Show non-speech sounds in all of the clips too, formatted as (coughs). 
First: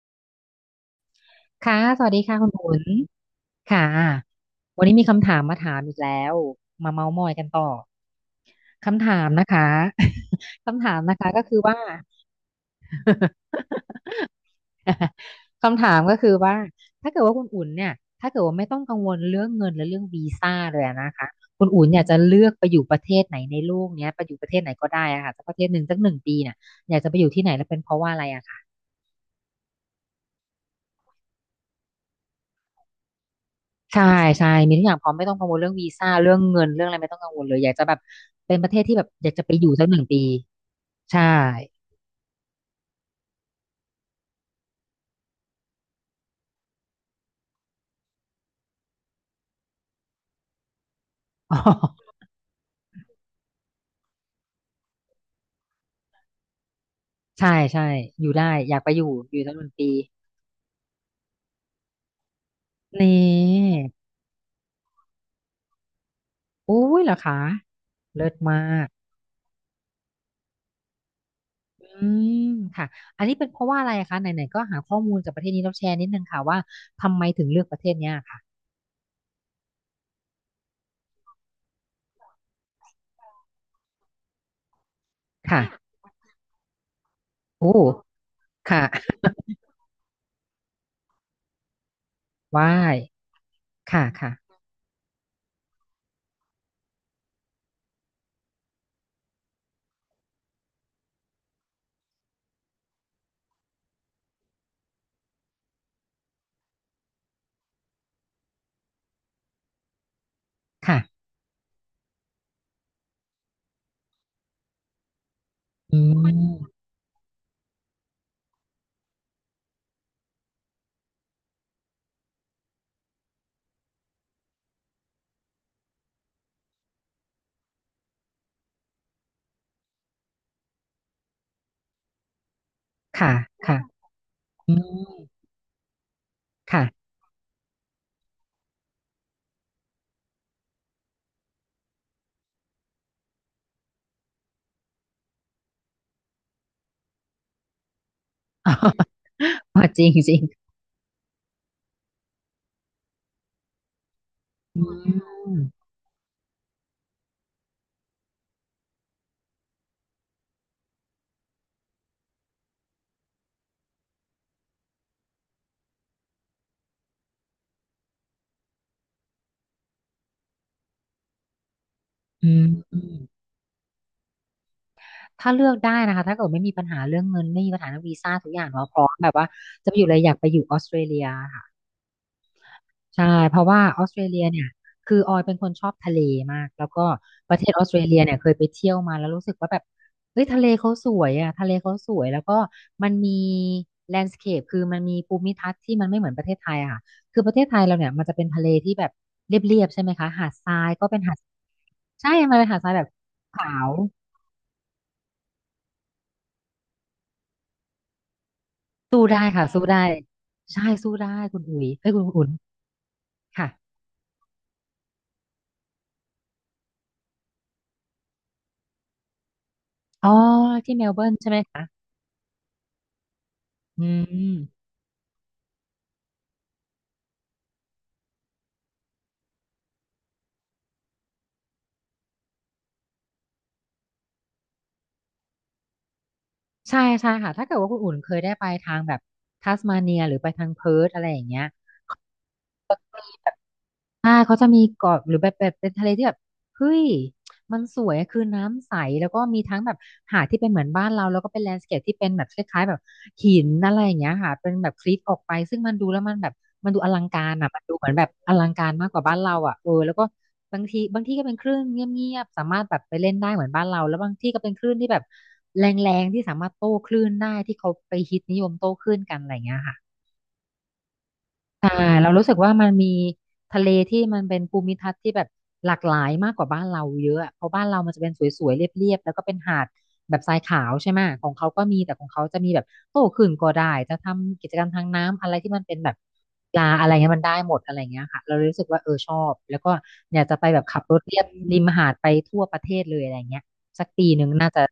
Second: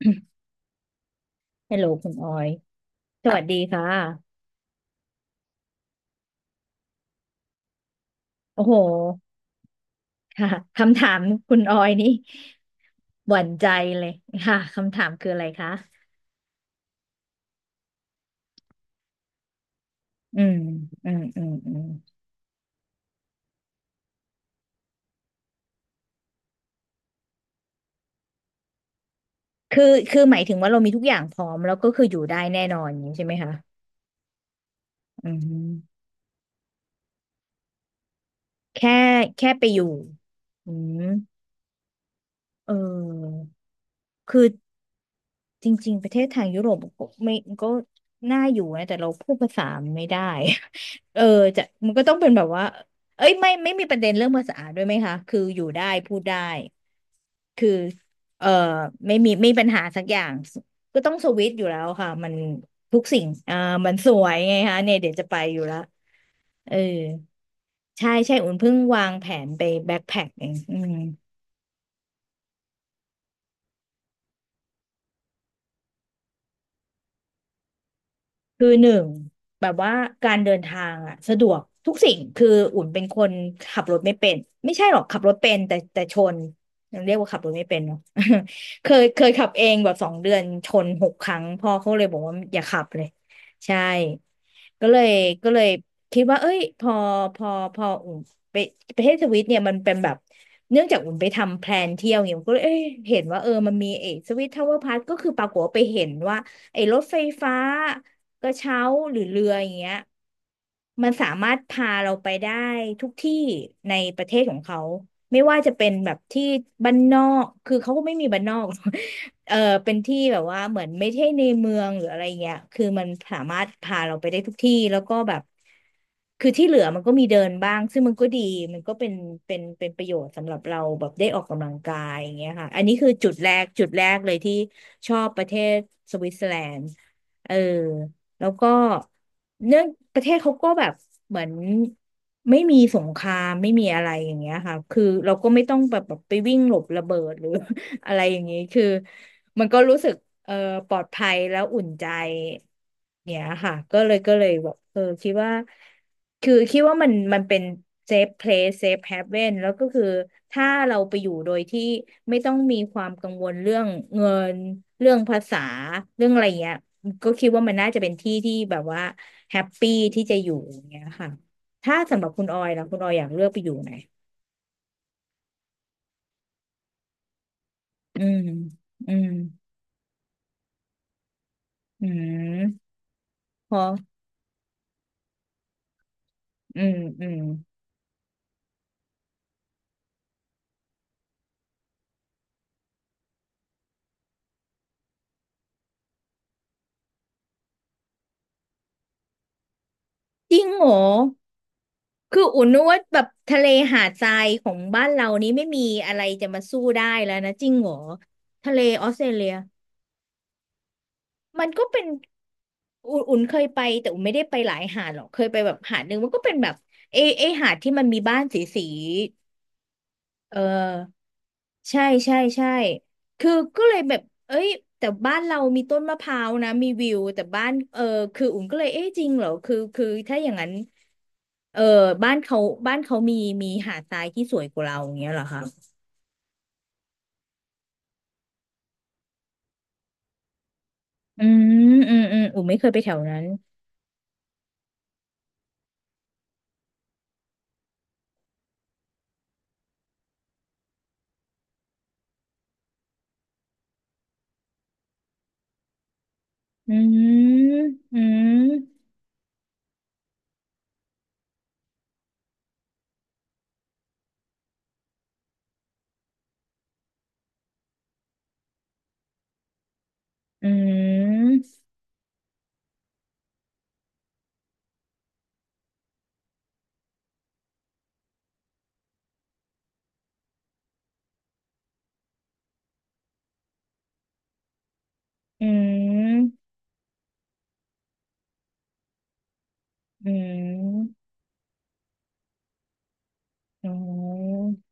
(coughs) ฮัค่ะลโหลสคุวัสณดีออค่ะคุยณอุ่นสวัสดีค่ค่ะะวันนี้มีคำถามมาถามอีกแล้วมาเม้าท์มอยกันต่อโอ้โห คำถามนะคะ (laughs) ค่ะ (laughs) คำถาคำมถานะมคะก็คุคืณออว่า อยนี่ (laughs) ห (laughs) วั่นใจเลย (laughs) ค่ะ คำถามคืออะไรคะคำถามก็คือว่าถ้าเกิดว่าคุณอุ่นเนี่ยถ้าเกิดว่าไม่ต้องกังวลเรื่องเงินและเรื่องวีอืซ่ามเลยอะอืนะมคะอืมคุณอืมอุ่นอยากจะเลือกไปอยู่ประเทศไหนในโลกเนี้ยไปอยู่ประเทศไหนก็ได้อะค่ะสักประเทศหนึ่งสักหนึ่งปีเนี่ยอยากจะไปอยู่ที่ไหนและเป็นเพราะว่าอะไรอะคะ คือ คือหมายถึงว่าเรามีทุกอย่างพร้อมแล้วก็คืออยู่ได้แน่นอนอย่างนี้ใช่ไหมคะใช่ใช่มีทุกอย่างพร้อมไม่อืต้องกังวลเรื่องวีมซ่าเรื่องเงินเรื่องอะไรไม่ต้องกังวลเลยอยากจะแบบเป็นประเทศแค่ที่แบบอยากจะแค่ไปไปอยู่อยู่สักหนึ่งปีอืมใช่ เออคือ จริงๆประเทศทางยุโรปก็ไม่ก็น่าอยู่นะแต่เราพูดภาษาไม่ได้ (laughs) เออ (laughs) อ๋อจะมันก็ต้องเป็นแบบว่าเอ้ยไม่มีประเด็นเรื่องภาษาด้วยไหมคะคืออยู่ได้พูดได้ใช่คือใช่อยู่เอได้ออยากไปอยู่ไม่มีอยู่ไม่สัมีกหปัญนึ่งหาปีสักอย่างก็ต้องสวิตช์อยู่แล้วค่ะมันทุกนีสิ่งอ่า่มันสวยไงคะเนี่ยเดี๋ยวจะไปอยู่ละเอออุ้ยเหรอคะใช่เลิใช่ศอุ่นมาเพิ่งกวางแผนไปแบ็คแพ็คเองอืม อืมค่ะอันนี้เป็นเพราะว่าอะไรคะไหนๆก็หาข้อมูลจากประเทศนี้แล้วแชร์นิดนึงค่ะว่าทำไมถึงเลือกประเทศเนี้ยค่ะคือหนึ่งแบบว่าการเดินทางอ่ะสะดวกทุกสิ่งคืออุ่นเป็นคนขับรถไม่เป็นไม่ใช่หรอกขับรถเป็นค่ะแต่ชนยังเรียกว่าขับรถไม่โอ้เป็นเนาะ ค่ะ (laughs) เคยขับเองแบบสองเดือนชนหกครั้งพ่อเขาเลยบอกว่าอย่าว้าขับยเลยใช่ค่ะค่ะก็เลยก็เลยคิดว่าเอ้ยพอพออุ่นไปประเทศสวิตเนี่ยมันเป็นแบบเนื่องจากอุ่นไปทำแพลนเที่ยวเนี่ยอุ่นก็เลยเอ้ยเห็นว่าเออมันมีเอสวิตทาวเวอร์พาร์ก็คือปรากฏว่าไปเห็นว่า ไอ้รถไฟฟ้ากระเช้าหรือเรืออย่างเงี้ยค่ะมันสามารถพาเราไปได้ทุกที่ในประเทศของเขาไม่ว่าจะเป็นอืแบบมที่บ้านนอกคือเขาก็ไม่มีบ้านนอก (laughs) เออเป็นที่แบบว่าเหมือนไม่ใช่ในเมืองหรืออะไรเงี้ยคือมันสามารถพาเราไปได้ทุกที่แล้วก็แบบคือที่เหลือมันก็มีเดินบ้างซึ่งมันก็ดีมันก็เป็นประโยชน์สำหรับเราแบบได้ออกกำลังกายอย่างเงี้ยค่ะอันนี้คือจุค่ะดแรกค่ะจุดแรกเลยที่อืมชอบประเทศสวิตเซอร์แลนค่ะ ด์เออแล้วก็เนื่องประเทศเขาก็แบบเหมือนไม่มีสงครามไม่มีอะไรอย่างเงี้ยค่ะคือเราก็ไม่ต้องแบบไปวิ่งหลบระเบิดหรือ อะไรอย่างนี้คือมัน (laughs) ก็อ๋อรู้จริสึงกจริเอองปลอดภัยแล้วอุ่นใจเนี่ยค่ะก็เลยแบบอืเออคิดมว่าคือคิดว่ามันเป็น safe place safe haven แล้วก็คือถ้าเราไปอยู่โดยที่ไม่ต้องมีความกังวลเรื่องเงินเรื่องภาษาเรื่องอะไรเงี้ยก็คิดว่ามันน่าจะเป็นที่ที่แบบว่าแฮปปี้ที่จะอยู่อย่างเงี้ยค่ะถ้าสำหรับคุณอืออมยล่ะคุอืณออยมอยากเลือกไปอยู่ไหนถ้าเลือกได้นะคะถ้าเกิดไม่มีปัญหาเรื่องเงินไม่มีปัญหาเรื่องวีอืซ่ามทุกอย่างเนาะพร้ออืมมแบบว่าจะไปอยู่เลยอยากไปอยู่ออสเตรเลียค่ะ อืมใช่เพราะพว่าอ ออสเตรเลียเนี่ยคือออยเป็นคนชอบทะเลมากอืแล้วมก็อืมประเทศออสเตรเลียเนี่ยเคยไปเที่ยวมาแล้วรู้สึกว่าแบบเฮ้ยทะเลเขาสวยอ่ะทะเลเขาสวยแล้วก็มันมีแลนด์สเคปคือมันมีภูมิทัศน์ที่มันไม่เหมือนประเทศไทยอะค่ะคือประเทศไทยเราเนี่ยมันจะเป็นทะเลที่แบบเรียบๆใช่ไหมคะหาจดริทงราเหรยอก็เป็นหาดใช่คือมันอุ่เป็นนนึหาดกทรายว่าแบบแบบทะเลขาวหาดทรายของบ้านเรานี้ไม่มีอะไรจะมาสู้ได้แล้วนะจริงเหรอทะเลออสเตสู้รได้เลียค่ะสู้ได้ใช่สู้ได้คุณมันอุ๋ก็ยเป็นเอ้ยคุณอุ่นอุ่นเคยค่ะไปแต่อุ่นไม่ได้ไปหลายหาดหรอกเคยไปแบบหาดหนึ่งมันก็เป็นแบบเอหาดที่มันมีบ้านสีสีอ๋อเอที่เมลอเบิร์นใช่ไหมคะใช่ใช่ใช่คือก็เลยอืแบบเอ้ยม แต่บ้านเรามีต้นมะพร้าวนะมีวิวแต่บ้านเออคืออุ่นก็เลยเอ๊ะจริงเหรอคือถ้าอย่างนั้น เออบ้านเขาบ้านเขามีหาดทรายที่สวยกว่าเราอย่างเงี้ยเหรอคะใช่ใช่ค่ะ ถ้าเกิดว่าคุณอุ่นเคยได้ไปทางแบบทัสมาเนียหรือไปทางเพิร์ทอะไรออืย่างเงี้ย มอูไม่เคยไปแถวนั้นอ่าเขาจะมีเกาะหรือแบบเป็นทะเลที่แบบเฮ้ยมันสวยอะคือน้ำใสแล้วก็มีทั้งแบบหาดที่เป็นเหมือนบ้านเราแล้วก็เป็นแลนด์สเคปที่เป็นแบบคล้ายๆแบบหินอะไรอย่างเงี้ยค่ะเป็นแบบคลิปออกไปซึ่งมันดูแล้วมันแบบมันอืดูอลังการอ่ะมมันดูเหมือนอืแบบอลัมงการมากกว่าบ้านเราอ่ะเออแล้วก็บางทีบางที่ก็เป็นคลื่นเงียบๆสามารถแบบไปเล่นได้เหมือนบ้านเราแล้วบางที่ก็เป็นคลื่นที่แบบแรงๆที่สามารถโต้คลื่นได้ที่เขาไปฮิตนิยมโต้คลื่นกันอะไรอย่างเงี้ยค่ะ อืมใช่าเรารู้สึกว่ามันมีทะเลที่มันเป็นภูมิทัศน์ที่แบบหลากหลายมากกว่าบ้านเราเยอะอะเพราะบ้านเรามันจะเป็นสวยๆเรียบๆแล้วก็เป็นหาดแบบทรายขาวใช่ไหมของเขาก็มีแต่ของเขาจะมีแบบโต้ขื่นก็ได้จะทำกิจกรรมทางน้ำอะไรอืที่มันเป็นแบบมปลาอะไรเงี้ยมันได้หมดอะไรเงี้ยค่ะเรารู้สึกว่าเออชอบแล้วก็อือยากจะไปแบบขับรมถเลียบริมหาดไปทั่วประเทศเลยอะไรเงี้ยอืสักปีหนึ่งน่ามจะ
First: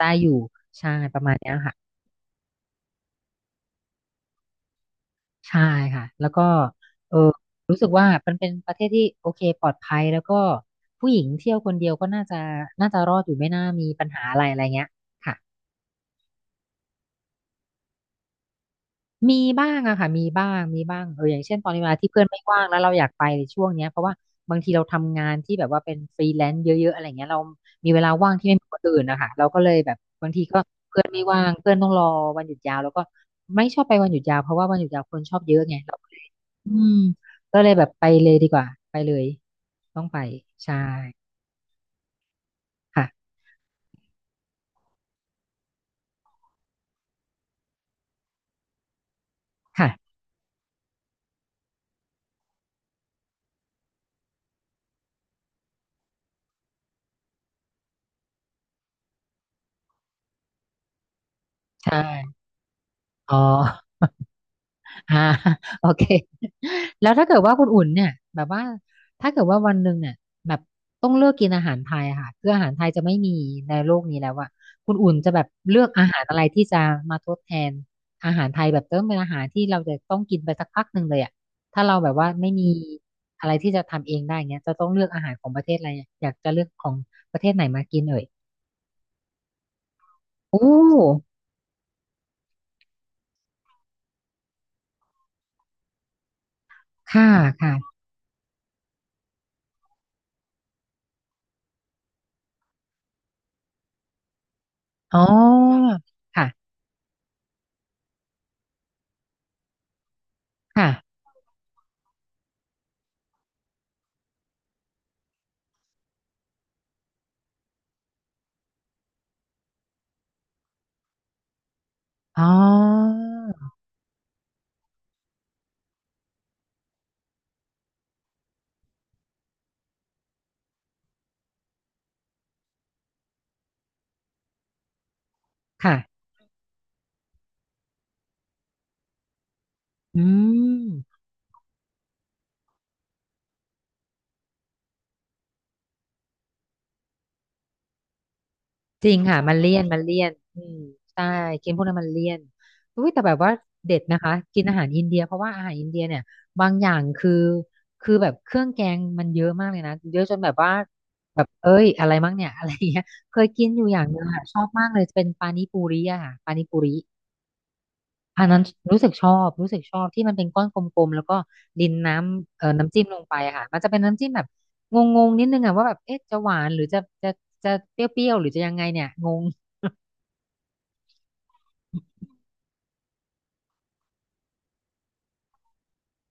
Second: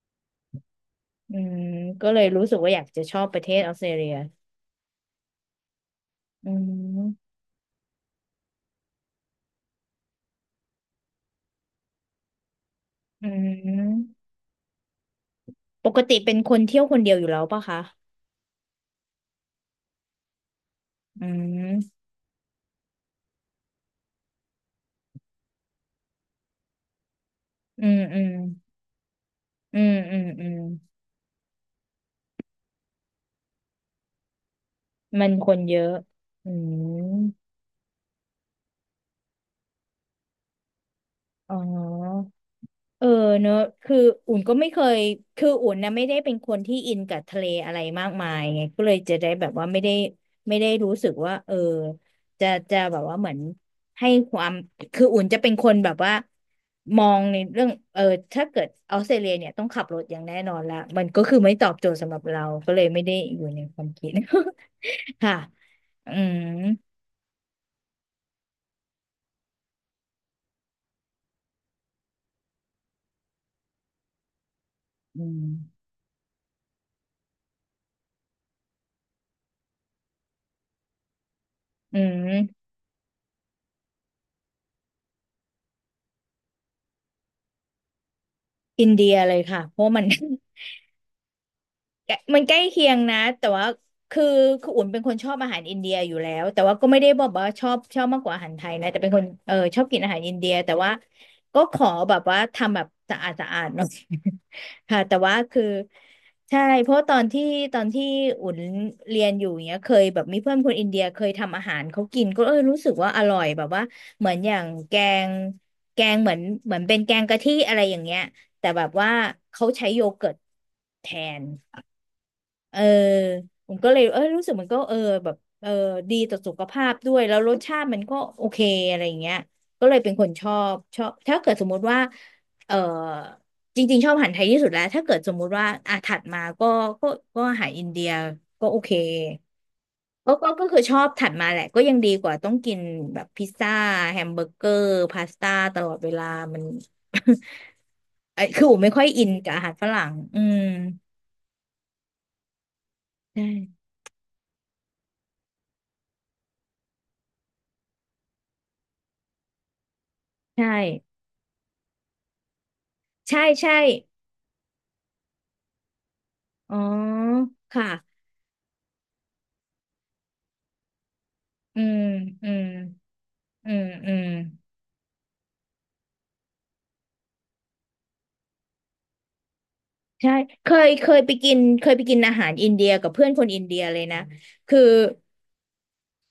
ได้อยู่ใช่ประมาอืณเนี้ยมค่ะ ก็เลยรู้สึกว่าอยากจะชอบประเทศออสเตรเลียใช่ค่ะแล้วก็อืเออมรู้สึกว่ามันเป็นประเทศที่โอเคปลอดภัยแล้วก็ผู้หญิงเที่ยวคนเดียวก็น่าจะรอดอือยู่ไม่น่ามีปัญมหาอะไรอะไรเงี้ยค่ะปกติเป็นคนเที่ยวคนเดียวอยู่แล้วปะคะมีบ้างอะค่ะมีบ้างมีบ้างเออืออย่างเช่นตอนนี้เวมลาที่เพื่อนไม่ว่างแล้วเราอยากไปในช่วงเนี้ยเพราะว่าบางทีเราทำงานที่แบบว่าเป็นฟรีแลนซ์เยอะๆอะไรเงี้ยเราอืมีมเวลาอืมว่างที่ไม่เหมือนคนอื่นนะคะเราก็เลยอืแบมบอืมบางทีอืมก็เพื่อนไม่ว่างเพื่อนต้องรอวันหยุดยาวแล้วก็ไม่ชอบไปวันหยุดยาวเพราะว่าวันหยุดยาวคนมันชอบคเยนอะเยไง อะอือืมมก็เลยแบบไปเลยดีกว่าไปเลยต้องไปใช่อ๋อ เออค่ะเนอะคืออุ่นก็ไม่เคย คืออุ่นนะไม่ได้เป็นคนที่อินกับทะเลอะไรมากมายไงก็เลยจะได้แบบว่าไม่ได้ค่ะไม่ได้รู้สึกว่าเออจะแบบว่าเหมือนให้ความคืออุ่นจะเป็นคนแบบว่ามองในเรื่องเออถ้าเกิดออสเตรเลียเนี่ยต้องขับรถอย่างแน่นอนละมันก็คือไม่ตอบโจทใช่ย์สำหรับเรา ก็เลยไม่ได้อ๋อ อยู่ในความคิด อ่า (laughs) ค่ะ (laughs) โอเคอืมแล้วถ้าเกิดว่าคุณอุ่นเนี่ยแบบว่าถ้าเกิดว่าวันหนึ่งเนี่ยแบบต้องเลือกกินอาหารไทยอะค่ะคืออาหารไทยจะไม่มีในโลกนี้แล้วอะคุณอุ่นอืจะแบมบเลือกอาหารอะไรที่จะมาทดแทนอาหารไทยแบบเติมเป็นอาหารที่เราจะต้องกินไปสักพักหนึ่งเลยอะถ้าเราอืแบบว่าไม่มมีอะไรที่จะทำเองได้เงี้ยจะต้องเลือกอาหารของประเทศอะไรอะอยากจะเลือกของประเทศไหนมากินเอ่ยอินเดียเลยค่ะเพราะมัน โอ (laughs) ้แกะมันใกล้เคียงนะแต่ว่าคือคืออุ่นเป็นคนชอบอาหารอินเดียอยู่แล้วแต่ว่าก็ไม่ได้บอค่ะกว่าชอบค่ะชอบมากกว่าอาหารไทยนะแต่เป็นคนเออชอบกินอาหารอินเดียแต่ว่าก็ขอแบบว่าทำแบบสะอาดสะอาดหน่อย (laughs) ค่ะแต่อ๋อว่าคือค่ะใช่เพราะตอนที่อุ่นเรียนอยู่เนี้ยเคยแบบมีเพื่อนคนอินเดียค่ะเคยทำอาหารเขากินก็เออรู้สึกว่าอร่อยแบบว่าเหมือนอย่างงแกงเหมือนเป็นแกงกะทิอะไรอย่างเงี้ยแต่แบบว่าเขาใช้โยเกิร์ตแทน อ๋อเออผมก็เลยเออรู้สึกมันก็เออแบบเออดีต่อสุขภาพด้วยแล้วรสชาติมันก็โอเคอะไรอย่างเงี้ยก็เลยเป็นคนชอบถ้าเกิดสมมุติว่าเออจริงๆชอบอาหารไทยที่สุดแล้วถ้าเกิดสมมุติว่าอ่ะค่ะ ถัดมาก็ก็ก็อาหารอินเดียก็โอเคอืก็คือชอบมถัดมาแหละก็ยังดีกว่าต้องกินแบบพิซซ่าแฮมเบอร์เกอร์พาสต้าตลอดเวลามัน (laughs) ไอ้คือผมไม่ค่อยจริงอินค่ะกับมันอาหาเลี่รยนฝมันรั่งเลี่ยนอืมอืมใช่กินพวกนั้นมันเลี่ยนอุ้ยแต่แบใบว่าช่เด็ดนะคะกินอาหารอินเดียเพราะว่าอาหารอินเดียเนี่ยบางอย่างคือแบบเครื่องแกงมันเยอะมากเลยนะเยอะจนแบบใช่ ว่าแบบเอ้ยอะไรมั้งเนี่ยอะไรอย่างเงี้ยเคใช่ยกินใช่ อยู่อย่างหนึงค่ะชอบมากเลยเป็นปานิปูริอะค่ะปานิอ๋อ ปูริ ค่ะอันนั้นรู้สึกชอบรู้สึกชอบที่มันเป็นก้อนกลมๆแล้วก็อืดินมน้อืำม น้ำจิ้มลงไปอะค่ะอืมันม จะเป็นอืน้ำม จิ้มแบบงงๆนิดนึงอะว่าแบบเอ๊ะจะหวานหรือจะจะเปรี้ยวๆหรือจะยังไงเนี่ยงงใช่ เคยไปกินเคยไปกินอาหารอินเดียกับเพื่อนคนอินเดียเลยนะ คือ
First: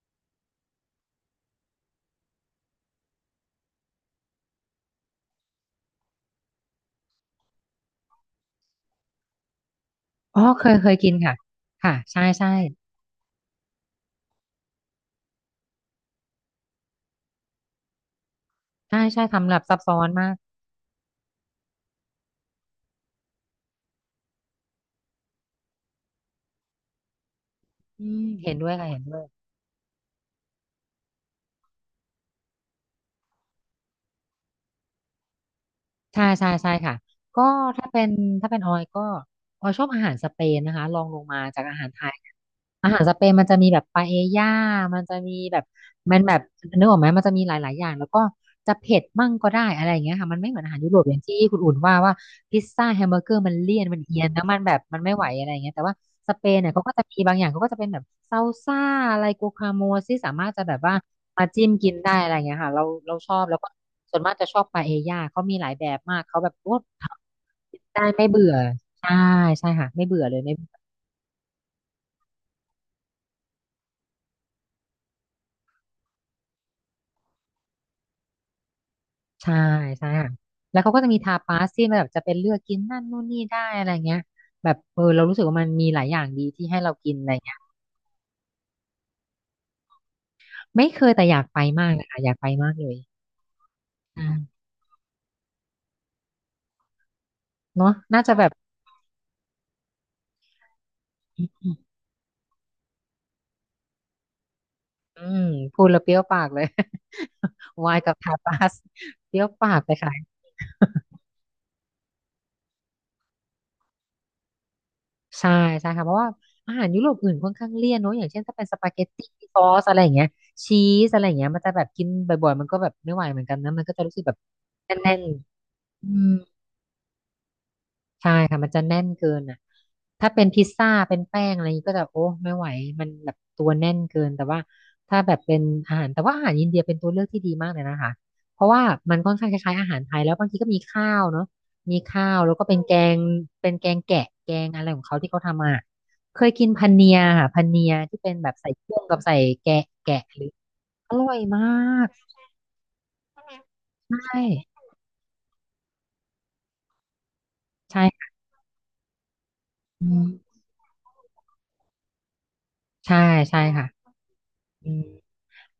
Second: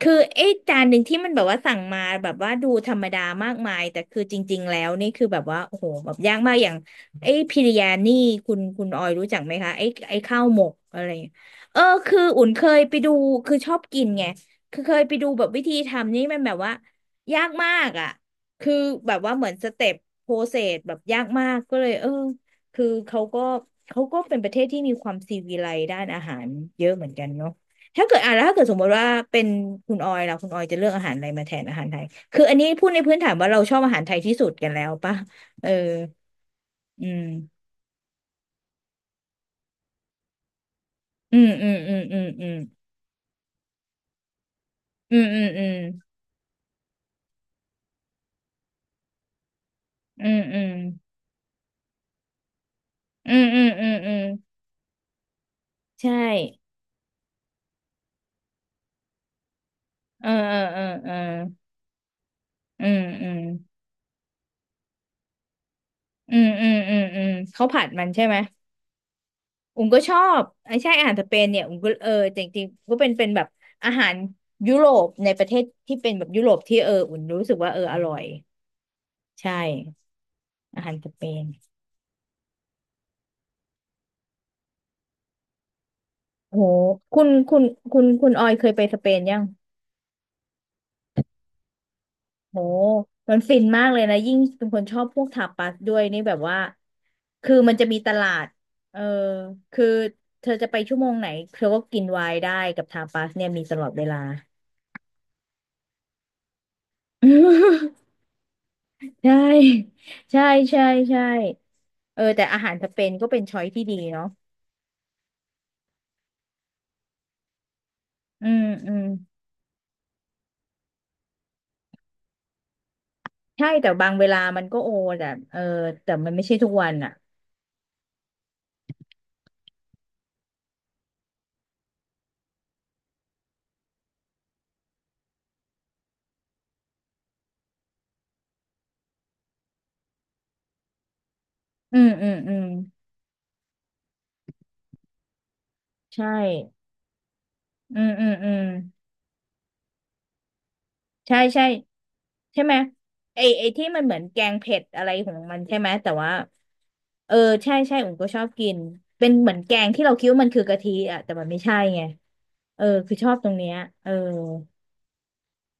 คือไอ้จานหนึ่งที่มันแบบว่าสั่งมาแบบว่าดูธรรมดามากมายแต่คือจริงๆแล้วนี่คือแบบว่าโอ้โหแบบยากมากอย่างไอ้พิริยานี่คุณออยรู้จักไหมคะไอ้ข้าอ๋อวหมเคกยเคยอะไรกิอนย่างเงี้ยค่ะเออค่ะคือใช่อุ่นใช่เคยไปดูคือชอบกินไงคือเคยไปดูแบบวิธีทำนี่มันแบบว่ายากมากอ่ะคือใช่แบบใช่ว่าเหมืทำอนแบบสซับเต็ปซ้อนโปมารกเซสแบบยากมากก็เลยเออคือเขาก็เป็นประเทศที่มีความซีวิไลซ์ด้านอาหารเยอะเหมือนกันเนาะ ถ้าอืเกิดมอ่ะแล้วเห็ถ้านเกิดด้วสยมมค่ะติเห็นว่าด้วยเป็นคุณออยล่ะคุณออยจะเลือกอาหารอะไรมาแทนอาหารไทยคืออันนี้พูดในพื้นฐานว่าเราชอบอาหารไทยที่สุดกันแล้วป่ะเออใช่ใช่ใช่ค่ะอืก็มถ้าเป็นถ้าเป็นออยก็ออยชอบอาหารสเปนนะคะรองลงอืมามจากอืมอาหารอืไท มอืมออาหารสเปนมันจะมีแบบปาเอญ่ามันืจะมมีอืมแบอืบมมันแบบนึกออกไหมมันจะมีหลายๆอย่างแล้วก็จะเผ็ดมั่งก็ได้อะไรอย่างเงี้ยอืค่ะมัมนไม่เหอืมือนอาหารยุโรปอย่างที่คุณอุ่นว่าพิซซ่าแฮมเบอร์มเกอือร์มมันอืมเลี่ยอืนมมันอืเอีมยนอืแล้วมัมนแบบมันไม่ไหวอะไรอย่างเงี้ยแต่ว่าใช่สเปนเนี่ยเขาก็จะมีบางอย่างเขาก็จะเป็นแบบซาลซ่าอะไรกูคาโมที่เออสามารถเออจะแบเอบอว่าเออมาจิ้มกินได้อะไรอย่างเงี้ยค่ะเราอืมเราอืชอมบแล้วก็ส่วนมากจะชอบปาเอญ่าเขามีหลายแบบมากอืเขามแบบอืมโอ้อืมอืมเขาผัดมัได้นใช่ไม่ไหมเบื่อใช่ใช่อุ้มค่ะก็ไม่ชอเบื่อเลยบไม่ ไอ้ใช่อาหารสเปนเนี่ยอุ้มก็เออจริงๆรก็เป็นแบบอาหารยุโรปในประเทศที่เป็นแบบยุโรปที่เอออุ่นรู้สึกว่าเอออร่อยใช่ ใช่ใช่ค่ะแล้อาวหาเขารก็สจะมีเปทานปาสที่มันแบบจะเป็นเลือกกินนั่นนู่นนี่ได้อะไรเงี้ยแบบเออเรารู้สึกว่ามันมีหลายอย่างดีโหที่ให้เรากินคุอะณไรเงี้คุยณคุณออยเคยไปสเปนยังไม่เคยแต่อยากไปมากนะคะอยากไปโหมากเลยมันฟินมากเลยนะ อ่ายิ่งเป็นคนชอบพวกทาปาสด้วยนี่แบบว่า คือมันจะเนาะมีตน่าลาจะแบดบเออคือเธอจะไปชั่วโมงไหนเธอก็กินไวน์ได้กับทาปาสเนี่ยมีตลอดเวลา อืมพูดแล้วเปรี้ยวปากเลย (laughs) วายกับ (laughs) ทาปาสใช่ เปรี้ยวปากไปค่ะใช่ใช่ใช่เออแต่อาหารสเปนก็เป็นช้อยที่ดีเนาะใช่ใช่ค่ะเพราะว่าอาหารยุโรปอื่นค่อนข้างเลี่ยนเนอะอย่างเช่นอืถ้ามเป็นสปาอืเกมตตี้ซอสอะไรอย่างเงี้ยชีสอะไรอย่างเงี้ยมันจะแบบกินบ่อยๆมันก็แบบไม่ไหวเหมือนกันใช่นะมันแต่ก็จะบางรู้สึเวกแบลาบมันก็โอแน่นแต่เออๆอืแต่มัม นไม่ใช่ทุกวันอ่ะใช่ค่ะมันจะแน่นเกินอ่ะถ้าเป็นพิซซ่าเป็นแป้งอะไรอย่างนี้ก็จะโอ้ไม่ไหวมันแบบตัวแน่นเกินแต่ว่าถ้าแบบเป็นอาหารอินเดียเป็นตัวเลือกที่ดีมากเลยนะคะเพราะว่ามันค่อนข้างคล้ายๆอาหารไทยแล้วบางทีก็มีข้าวเนาะอืมีมข้าอืมวอืแล้วมก็เป็นแกงเป็นแกงแกะแกงอะไรของเขาที่เขาทำมาใช่ เคยกินพันเนียค่ะพันเนียอืมที่อืเป็มนอืแบบมใส่เครื่องกับใส่แกะแกะหรืออร่อใช่ยมาใช่กใช่ไหมไอที่มันเหมือนใช่แกงเผ็ดอะไรของมันใช่ไหมแต่ว่าเออใช่ใช่ใช่ผมก็ชค่ะอบกินเป็นเหมือนแกงที่อืเราคิดว่ามันมคือกะทิอ่ะแต่มันไม่ใช่ไงเออคือใช่ชอบตรงใช่เนี้ยค่ะเอออืม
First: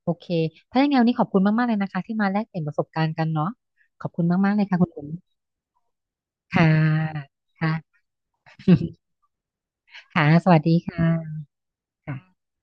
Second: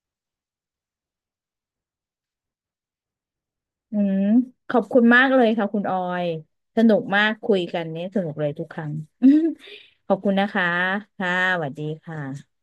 โอเคถ้าอย่างไงวันนี้ขอบคุณมากๆเลยนะคะที่มาแลกเปลี่ยนประสบการณ์กันเนาะอืขอบมคุณมากๆเลยขค่ะอบคุณคุอุณมมากเลยค่ะคุณออยค่ะสนุกมากคุยค่ะ กันเนี่ยสนุกเลยทุกครั้ง (laughs) (laughs) ขอบค่ะ คุณนะสวัสคะดีค่ะค่ะสวัสดีคค่ะ่ะ